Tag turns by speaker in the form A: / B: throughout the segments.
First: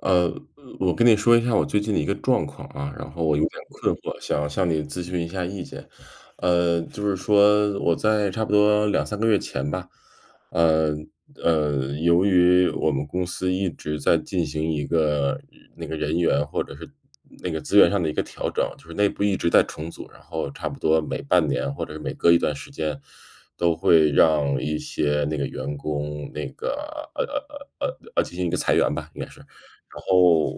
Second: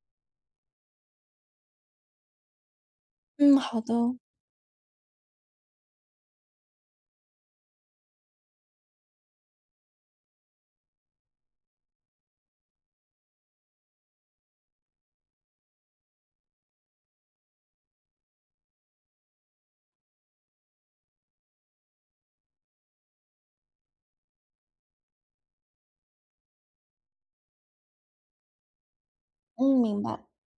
A: 呃，我跟你说一下我最近的一个状况啊，然后我有
B: 嗯，
A: 点
B: 好
A: 困
B: 的。
A: 惑，想向你咨询一下意见。呃，就是说我在差不多2-3个月前吧，呃，呃，由于我们公司一直在进行一个那个人员或者是那个资源上的一个调整，就是内部一直在重组，然后差不多每半年或者每隔一段时间，都会让一些那个员工，那个，呃呃呃呃呃，进行一个裁员吧，应该是。
B: 嗯，
A: 然
B: 明白。
A: 后，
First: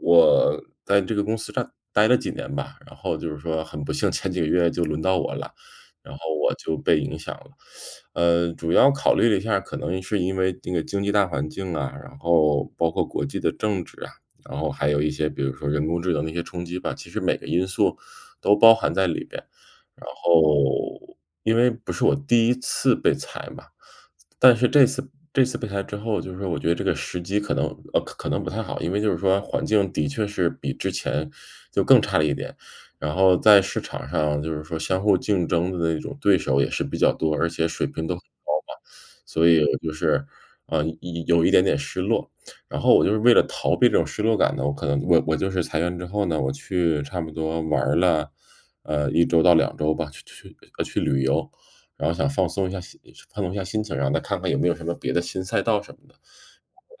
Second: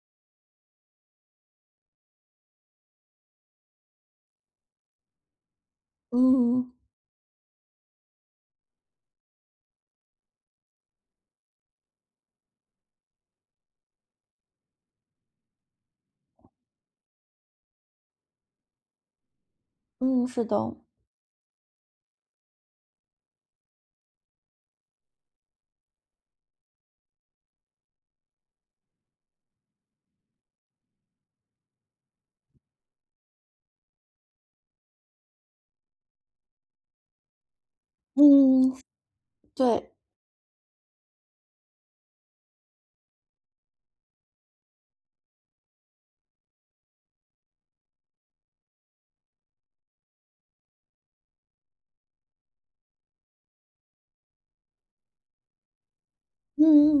A: 我在这个公司占呆了几年吧，然后就是说很不幸，前几个月就轮到我了，然后我
B: 嗯。
A: 就被影响了。呃，主要考虑了一下，可能是因为这个经济大环境啊，然后包括国际的政治啊，然后还有一些比如说人工智能的一些冲击吧，其实每个因素，都包含在里边。然
B: 嗯，是的。
A: 后，因为不是我第一次被裁嘛，但是这次这次被裁之后就是说我觉得这个时机可能呃，可能不太好，因为就是说环境的确是比之前，就更差了一点，然后在市场上就是说相互竞争的那种对手也是比较多，而且水平都很高
B: 嗯。
A: 嘛。所以我
B: 对。
A: 就是，呃，一一有一点点失落。然后我就是为了逃避这种失落感呢，我可能我我就是裁员之后呢，我去差不多玩儿了，呃，1周到2周吧，去去呃，去旅游，然后想放松一下心放松一下心情，然后再看看有没有什么别的新赛道什么的，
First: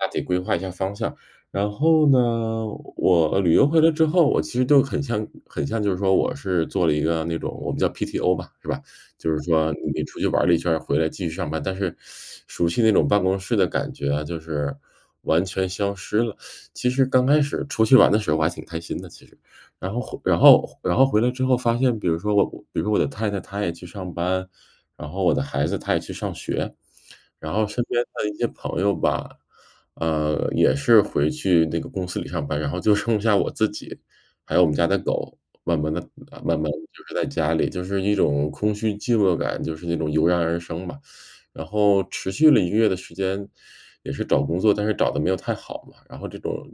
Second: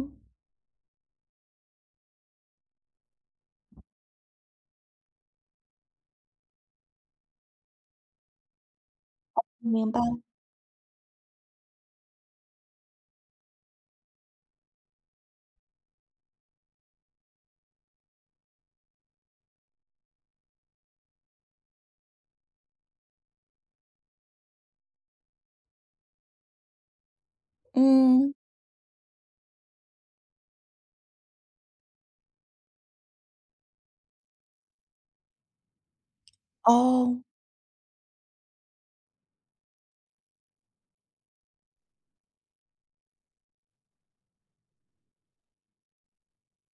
A: 大体大体规划一下方向。然后呢，呃，我旅游回来之后，我其实就很像很像就是说我是做了一个那种我们叫 PTO 吧，是吧，就是说
B: 明白。
A: 你出去玩了一圈儿，回来继续上班。但是，熟悉那种办公室的感觉啊，就是完全消失了。其实刚开始出去玩的时候我还挺开心的，其实。然后然后然后回来之后发现，比如说我我比如说我的太太，她也去上班，然后我的孩子他也去上学，然后身边的
B: 嗯。
A: 一些朋友吧，嗯，也是回去那个公司里上班，然后就剩下我自己，还有我们家的狗。慢慢地慢慢地就是
B: 哦。
A: 在家里，就是一种空虚、寂寞感，就是那种油然而生嘛。然后持续了1个月的时间，也是找工作，但是找得没有太好嘛，然后这种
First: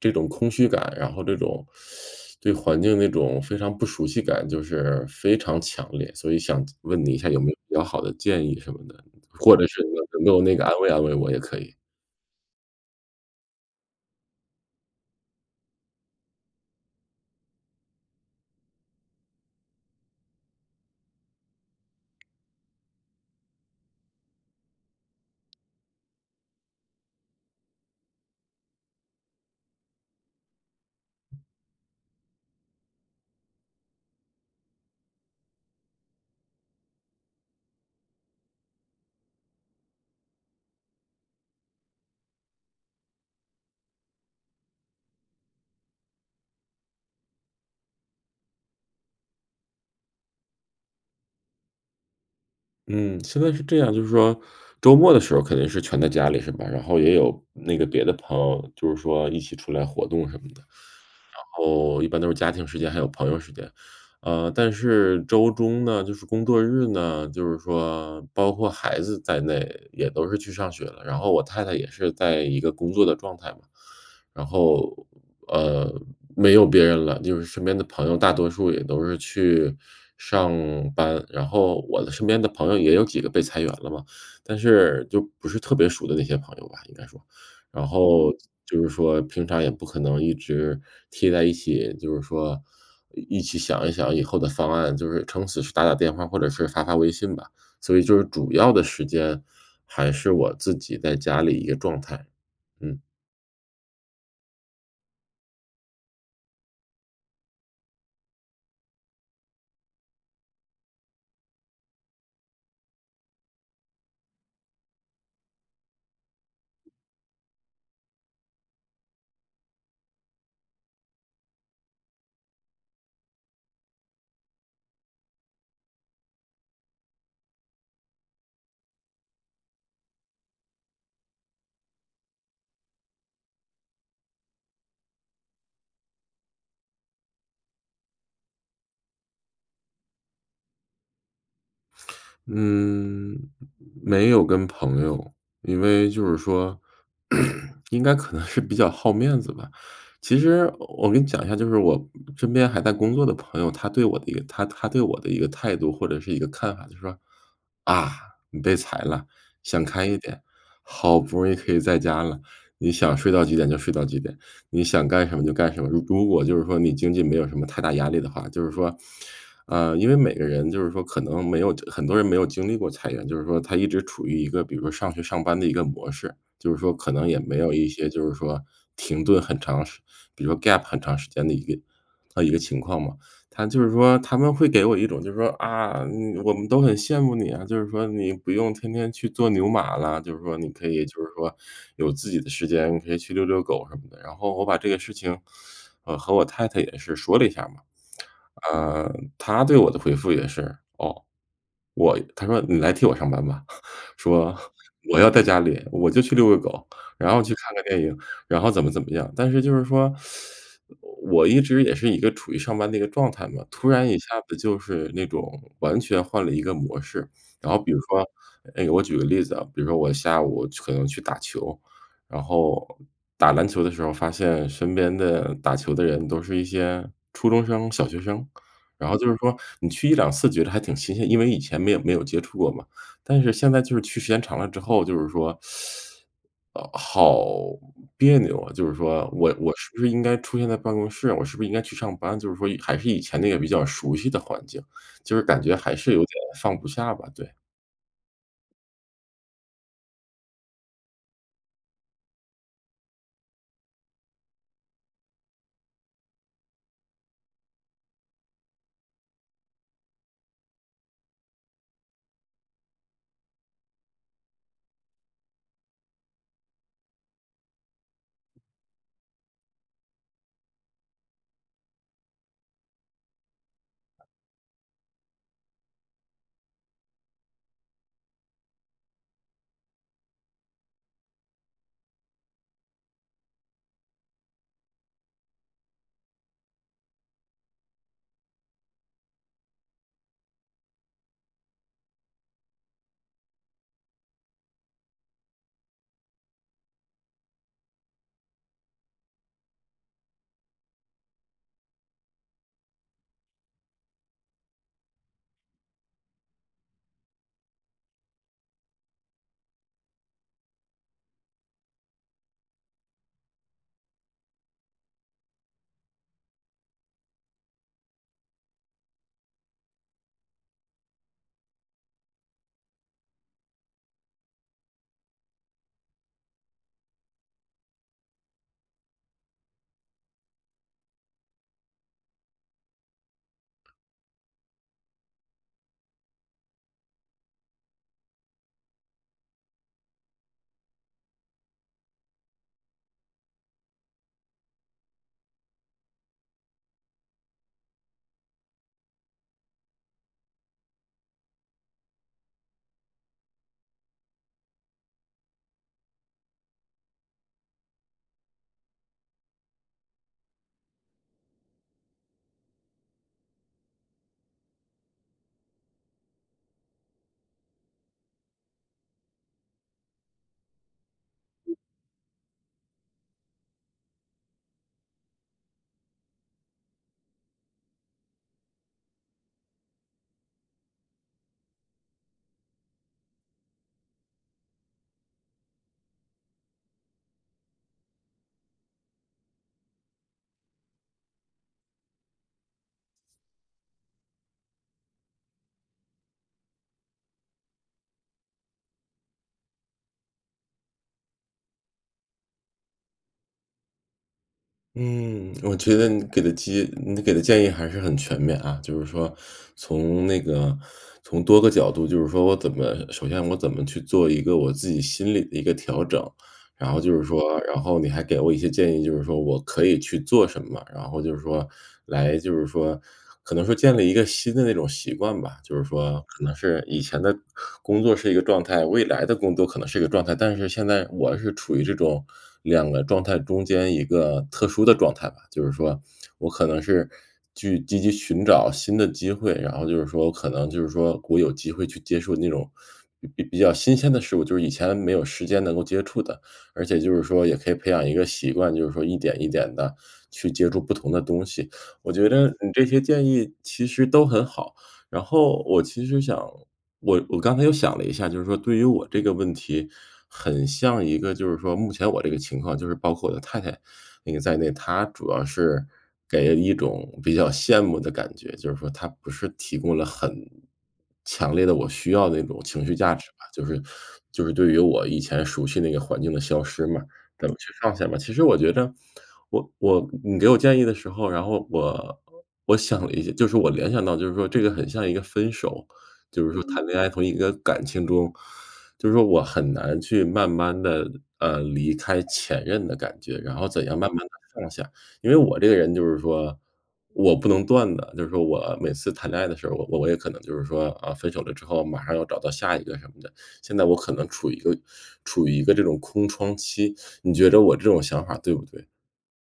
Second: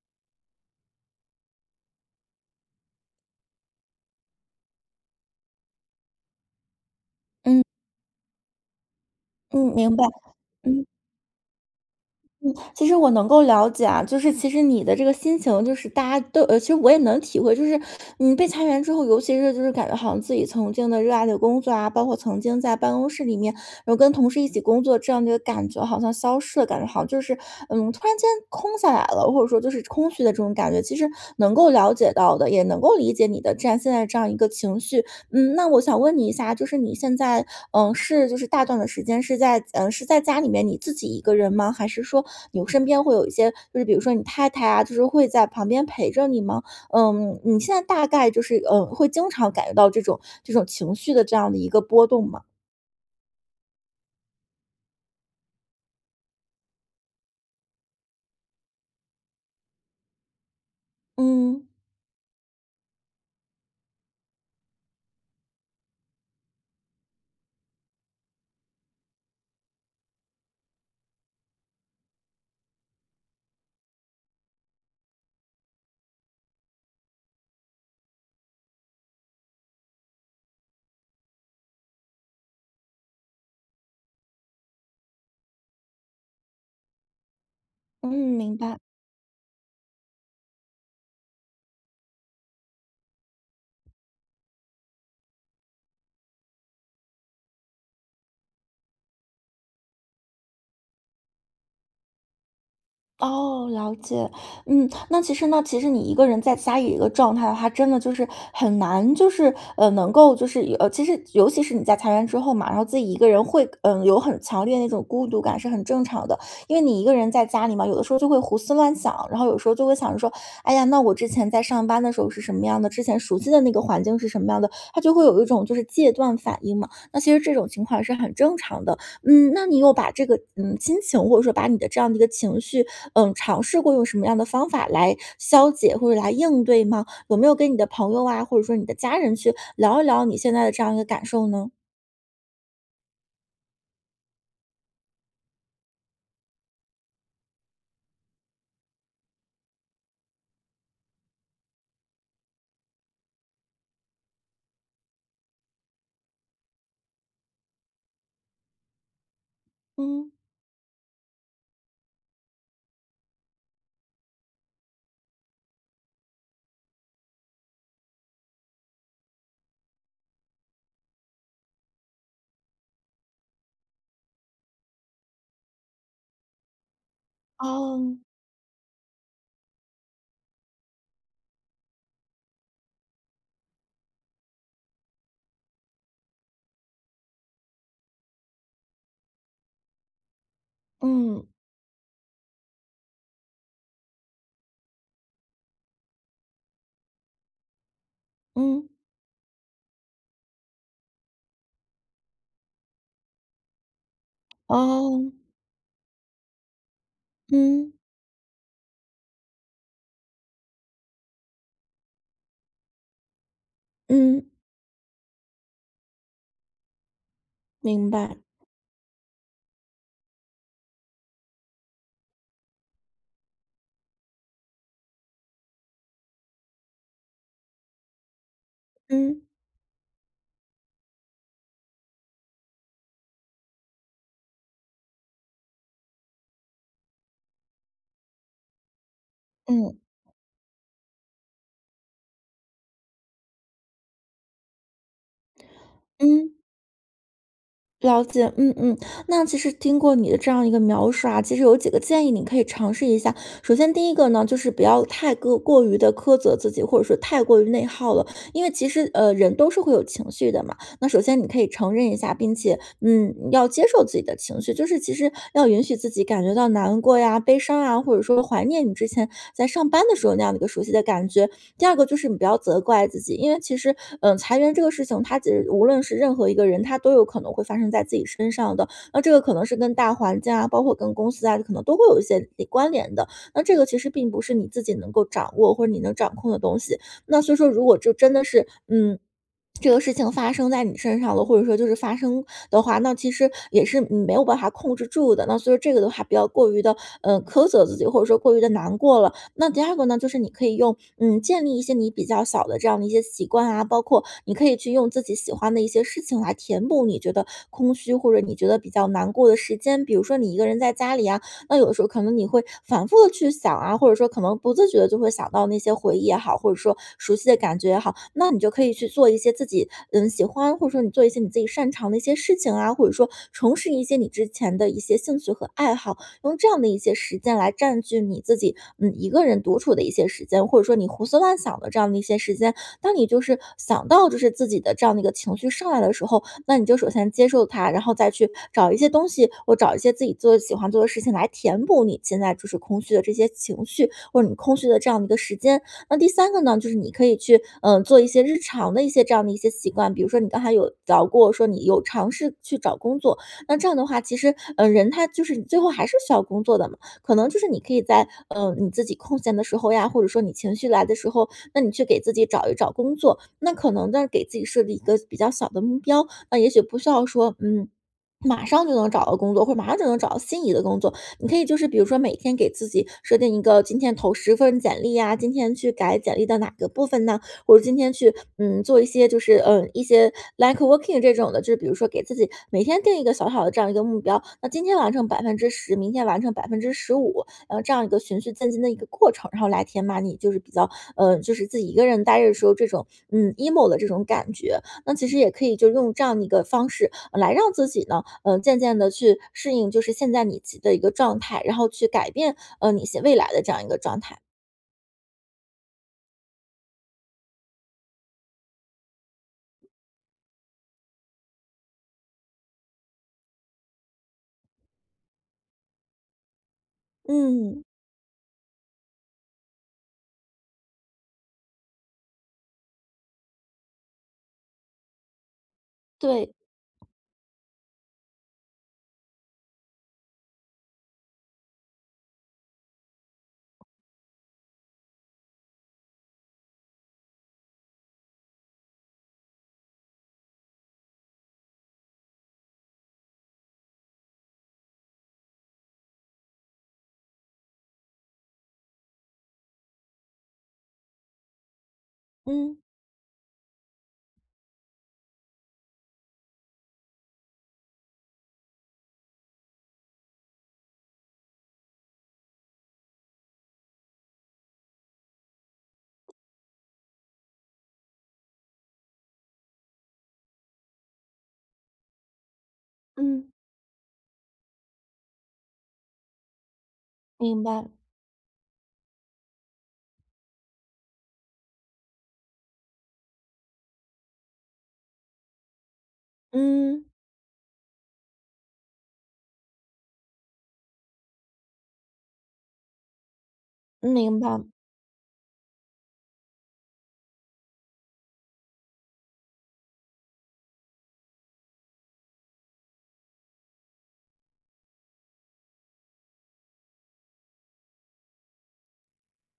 A: 这种空虚感，然后这种 对环境那种非常不熟悉感就是非常强烈，所以想问你一下有没有
B: 嗯。
A: 比较好的建议什么的？或者
B: 嗯，
A: 是
B: 明白，
A: 能够那个，安
B: 嗯。
A: 慰安慰我也可以。
B: 嗯，其实我能够了解啊。就是其实你的这个心情，就是大家都呃，其实我也能体会。就是你被裁员之后，尤其是就是感觉好像自己曾经的热爱的工作啊，包括曾经在办公室里面有跟同事一起工作，这样的一个感觉好像消失的，感觉好像就是，嗯，突然间空下来了，或者说就是空虚的这种感觉，其实能够了解到的，也能够理解你的这样现在这样一个情绪。嗯，那我想问你一下，就是你现在，呃，是就是大段的时间是在呃，是在家里面你自己一个人吗？还是说有身边会有一些就是比如说你太太啊，就是会在旁边陪着你吗？嗯，你现在大概就是，呃，会经常感觉到这种这种情绪的这样的一个波动吗？
A: 嗯，现在是这样，就是说周末的时候肯定是全在家里是吧，然后也有那个别的朋友，就是说一起出来活动什么的。然
B: 嗯。
A: 后一般都是家庭时间，还有朋友时间。呃，但是周中呢就是工作日呢，就是说包括孩子在内也都是去上学了，然后我太太也是在一个工作的状态嘛，然后，呃，没有别人了。就是身边的朋友大多数也都是去上班。然后我的身边的朋友也有几个被裁员了嘛，但是，就不是特别熟的那些朋友吧，应该说。然
B: 嗯，
A: 后，
B: 明白。
A: 就是说平常也不可能一直贴在一起，就是说，一一起想一想以后的方案，就是撑死是打打电话或者是发发微信吧，所以就是主要的时间还是我自己在家里一个状态，嗯。
B: 哦，了解。嗯，那其实呢其实你一个人在家里一个状态的话，真的就是很难就是，呃，能够就是，呃，其实尤其是你在裁员之后嘛，然后自己一个人会，呃，有很强烈那种孤独感是很正常的。因为你一个人在家里嘛，有的时候就会胡思乱想，然后有时候就会想着说：“哎呀，那我之前在上班的时候是什么样的，之前熟悉的那个环境是什么样的”，他就会有一种就是戒断反应嘛，那其实这种情况是很正常的。嗯，那你有把这个，嗯，心情，或者说把你的这样的一个情绪，嗯，尝试过用什么样的方法来消解或者来应对吗？有没有跟你的朋友啊，或者说你的家人去聊一聊你现在这样一个感受呢？
A: 嗯，没有跟朋友。因为就是说，应该可能是比较好面子吧。其实我跟你讲一下，就是我身边还在工作的朋友，他对我的一个他他对我的一个态度或者是一个看法，就是说：“啊，你被裁了，想开一
B: 嗯。
A: 点，好不容易可以在家了，你想睡到几点就睡到几点，你想干什么就干什么，如如果就是说你经济没有什么太大压力的话”。就是说呃，因为每个人就是说可能没有很多人没有经历过裁员。就是说他一直处于一个比如说上学、上班的一个模式，就是说可能也没有一些，
B: 哦。
A: 就是说，停顿很长时比如说 gap 很长时间的一个呃，一个情况嘛。他就是说他们会给我一种就是说，“啊，你我们都很羡慕你啊，就是说你不用天天去做牛马了，就是说你可以就是
B: 嗯。
A: 说有自己的时间可以去溜溜狗什么的”。然后我把这个事情，呃，和我太太也是说了一下嘛，
B: 嗯。
A: 嗯，她对我的回复也是，哦，我她说：“你来替我上班吧”，说：“我要在
B: 哦。
A: 家里，我就去遛个狗，然后去看个
B: 嗯。
A: 电影，然后怎么怎么样”。但是就是说，我一直也是一个处于上班的一个状态嘛，突然一下
B: 嗯。
A: 子就是那种完全换了一个模式。然后比如
B: 明
A: 说
B: 白。
A: 诶，我举个例子啊，比如说我下午可能去打球，然后打篮球的时候发现身边的打球的人都是一些初中生、小学生，然后就是
B: 嗯。
A: 说你去1-2次觉得还挺新鲜，因为以前没有没有接触过嘛，但是现在就是去时间长了之后就是说，呃，好别扭啊。就是说，我我是
B: 嗯。
A: 不是应该出现在办公室，我是不是应该去上班，就是说还是以前那个比较熟悉的环境，就是感觉还是有点
B: 嗯。
A: 放不下吧，对。
B: 了解，嗯嗯，那其实经过你的这样一个描述啊，其实有几个建议你可以尝试一下。首先第一个呢，就是不要太个过于的苛责自己，或者说太过于内耗了。因为其实，呃，人都是会有情绪的嘛，那首先你可以承认一下，并且，嗯，要接受自己的情绪，就是其实要允许自己感觉到难过呀、悲伤啊，或者说怀念你之前在上班的时候那样的一个熟悉的感觉。第二个就是你不要责怪自己，因为其实，呃，裁员这个事情它其实无论是任何一个人，它都有可能会发生在自己身上的，那这个可能是跟大环境啊，包括跟公司啊，可能都会有一些的关联的。那这个其实并不是你自己能够掌握或者你能掌控的东西。那所以说如果就真的是嗯，这个事情发生在你身上了，或者说就是发生的话，那其实也是，嗯，没有办法控制住的。那所以这个的话不要较过于地，呃，苛责自己，或者说过于地难过了。那第二个呢就是你可以用嗯，建立一些你比较小的这样的一些习惯啊，包括，你可以去用自己喜欢的一些事情来填补你觉得空虚，或者你觉得比较难过的时间。比如说你一个人在家里啊，那有的时候可能你会反复地去想啊，或者说可能不自觉地就会想到那些回忆也好，或者说熟悉的感觉也好，那你就可以去做一些自己，嗯，喜欢，或者说你做一些你自己擅长的一些事情啊，或者说重拾一些你之前的一些兴趣和爱好。用这样的一些时间来占据你自己，嗯，一个人独处的一些时间，或者说你胡思乱想的这样的一些时间。当你就是想到就是自己的这样的一个情绪上来的时候，那你就首先接受它，然后再去找一些东西，或找一些自己就是喜欢做的事情来填补你现在就是空虚的这些情绪，或者你空虚的这样的一个时间。那第三个呢，就是你可以去，呃，做一些日常的一些这样的一些习惯，比如说你刚才有聊过，说你有尝试去找工作，那这样的话，其实，呃，人他就是最后还是需要工作的嘛，可能就是你可以在，呃，你自己空闲的时候呀，或者说你情绪来的时候，那你去给自己找一找工作，那可能呢，给自己设立一个比较小的目标。呃，也许不需要说，嗯，马上就能找到工作，或者马上就能找到心仪的工作，你可以就是比如说每天给自己设定一个今天投10份简历呀，今天去改简历到哪个部分呢，或者今天去，嗯，做一些就是，呃，一些 networking 这种的，就比如说给自己每天定一个小小的这样一个目标。那今天完成10%，明天完成15%，呃，这样一个循序渐进的一个过程，然后来填满你就是比较，呃，就是自己一个人呆着的时候，这种，嗯，emo 的这种感觉，那其实也可以就用这样的一个方式来让自己呢，呃，渐渐地去适应就是现在你自己的一个状态，然后去改变，呃，你一些未来的这样一个状态。
A: 嗯，我觉得你给的建你给的建议还是很全面啊，就是说，从那个从多个角度就是说我怎么首先我怎么去做一个我自己心理的一个调整，然后就是说然
B: 嗯。
A: 后你还给了我一些建议，就是说我可以去做什么。然后就是说来就是说可能说建立一个新的那种习惯吧，就是说可
B: 对。
A: 能是，以前的工作是一个状态，未来的工作可能是一个状态，但是现在我是处于这种两个状态中间一个特殊的状态吧。就是说，我可能是去积极寻找新的机会，然后就是说可能就是说我有机会去接触那种比比较新鲜的事物，就是以前没有时间能够接触的，而且就是说也可以培养一个习惯，就是说，一点一点地去接触不同的东西。我觉得你
B: 嗯。
A: 这些建议其实都很好，然后，我其实想我我刚才又想了一下，就是说对于我这个问题，很像一个就是说目前我这个情况，就是包括我的太太，那个在内，她主要是给人一种比较羡慕的感觉。就是说她不是提供了很强烈的，我需要的那种情绪价值吧，
B: 嗯。
A: 就是就是对于我以前熟悉那个环境的消失嘛，怎么
B: 明
A: 去
B: 白。
A: 放下嘛。其实我觉得，我我你给我建议的时候，然后我我想了一下。就是我联想到就是说这个很像一个分手，就是说谈恋
B: 嗯。
A: 爱从一个感情中就是说我很难去慢慢地，呃，离开前任的感觉，然后怎样慢慢地
B: 明白。
A: 放下。因为我这个人就是说我不能断的，就是说我每次谈恋爱的时候，我我我也可能就是说，啊，分手了之后马上要找到下一个什么的，现在我可能处于一个处于一个这种空窗期。你觉着我这种想法对不对？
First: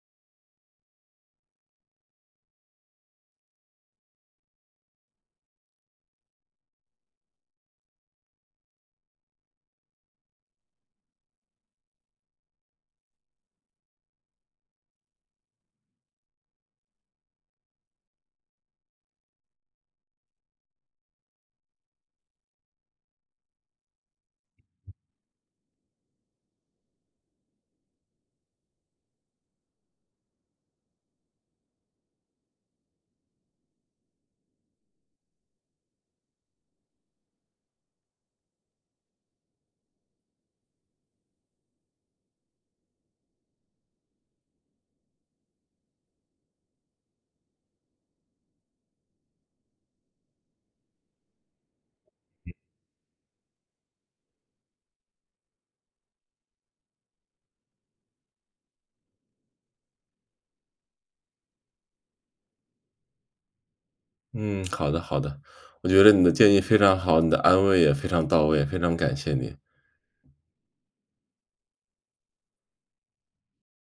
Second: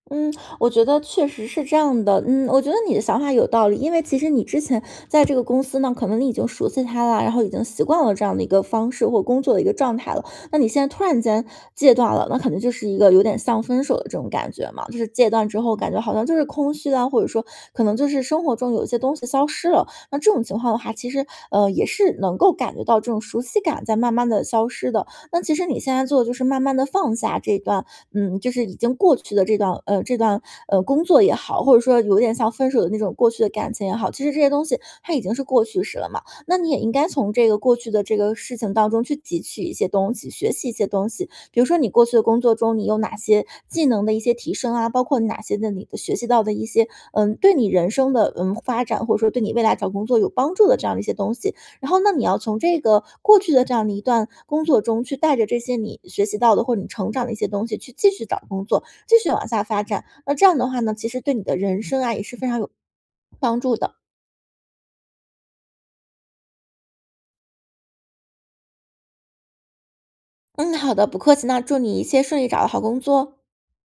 B: 嗯，我觉得确实是这样的。嗯，我觉得你的想法有道理，因为其实你之前在这个公司呢，可能你已经熟悉它了，然后已经习惯了这样的一个方式，或者工作的一个状态了。那你现在突然间戒断了，那可能就是一个有点像分手的这种感觉嘛，就是戒断之后感觉好像就是空虚啊，或者说，可能就是生活中有一些东西消失了，那这种情况的话，其实呃，也是能够感觉到这种熟悉感在慢慢地消失的。那其实你现在做的就是慢慢地放下这段嗯，就是已经过去的这段呃，这段，呃，工作也好，或者说有点像分手的那种过去的感情也好，其实这些东西它已经是过去时了嘛。那你也应该从这个过去的这个事情当中去汲取一些东西，学习一些东西，比如说你过去的工作中，你有哪些技能的一些提升啊，包括哪些的你的学习到的一些，呃，对你人生的，呃，发展，或者说对你未来找工作有帮助的这样的一些东西。然后呢，你要从这个过去的这样的一段工作中，去带着这些你学习到的或者你成长的一些东西，去继续找工作，继续往下发展。那这样的话呢，其实对你的人生啊，也是非常有帮助的。
A: 嗯，好的好的。我觉得你的建议非常好，你的安慰也非常到位，非常感谢你。
B: 嗯，好的，不客气。那祝你一切顺利，找到好工作。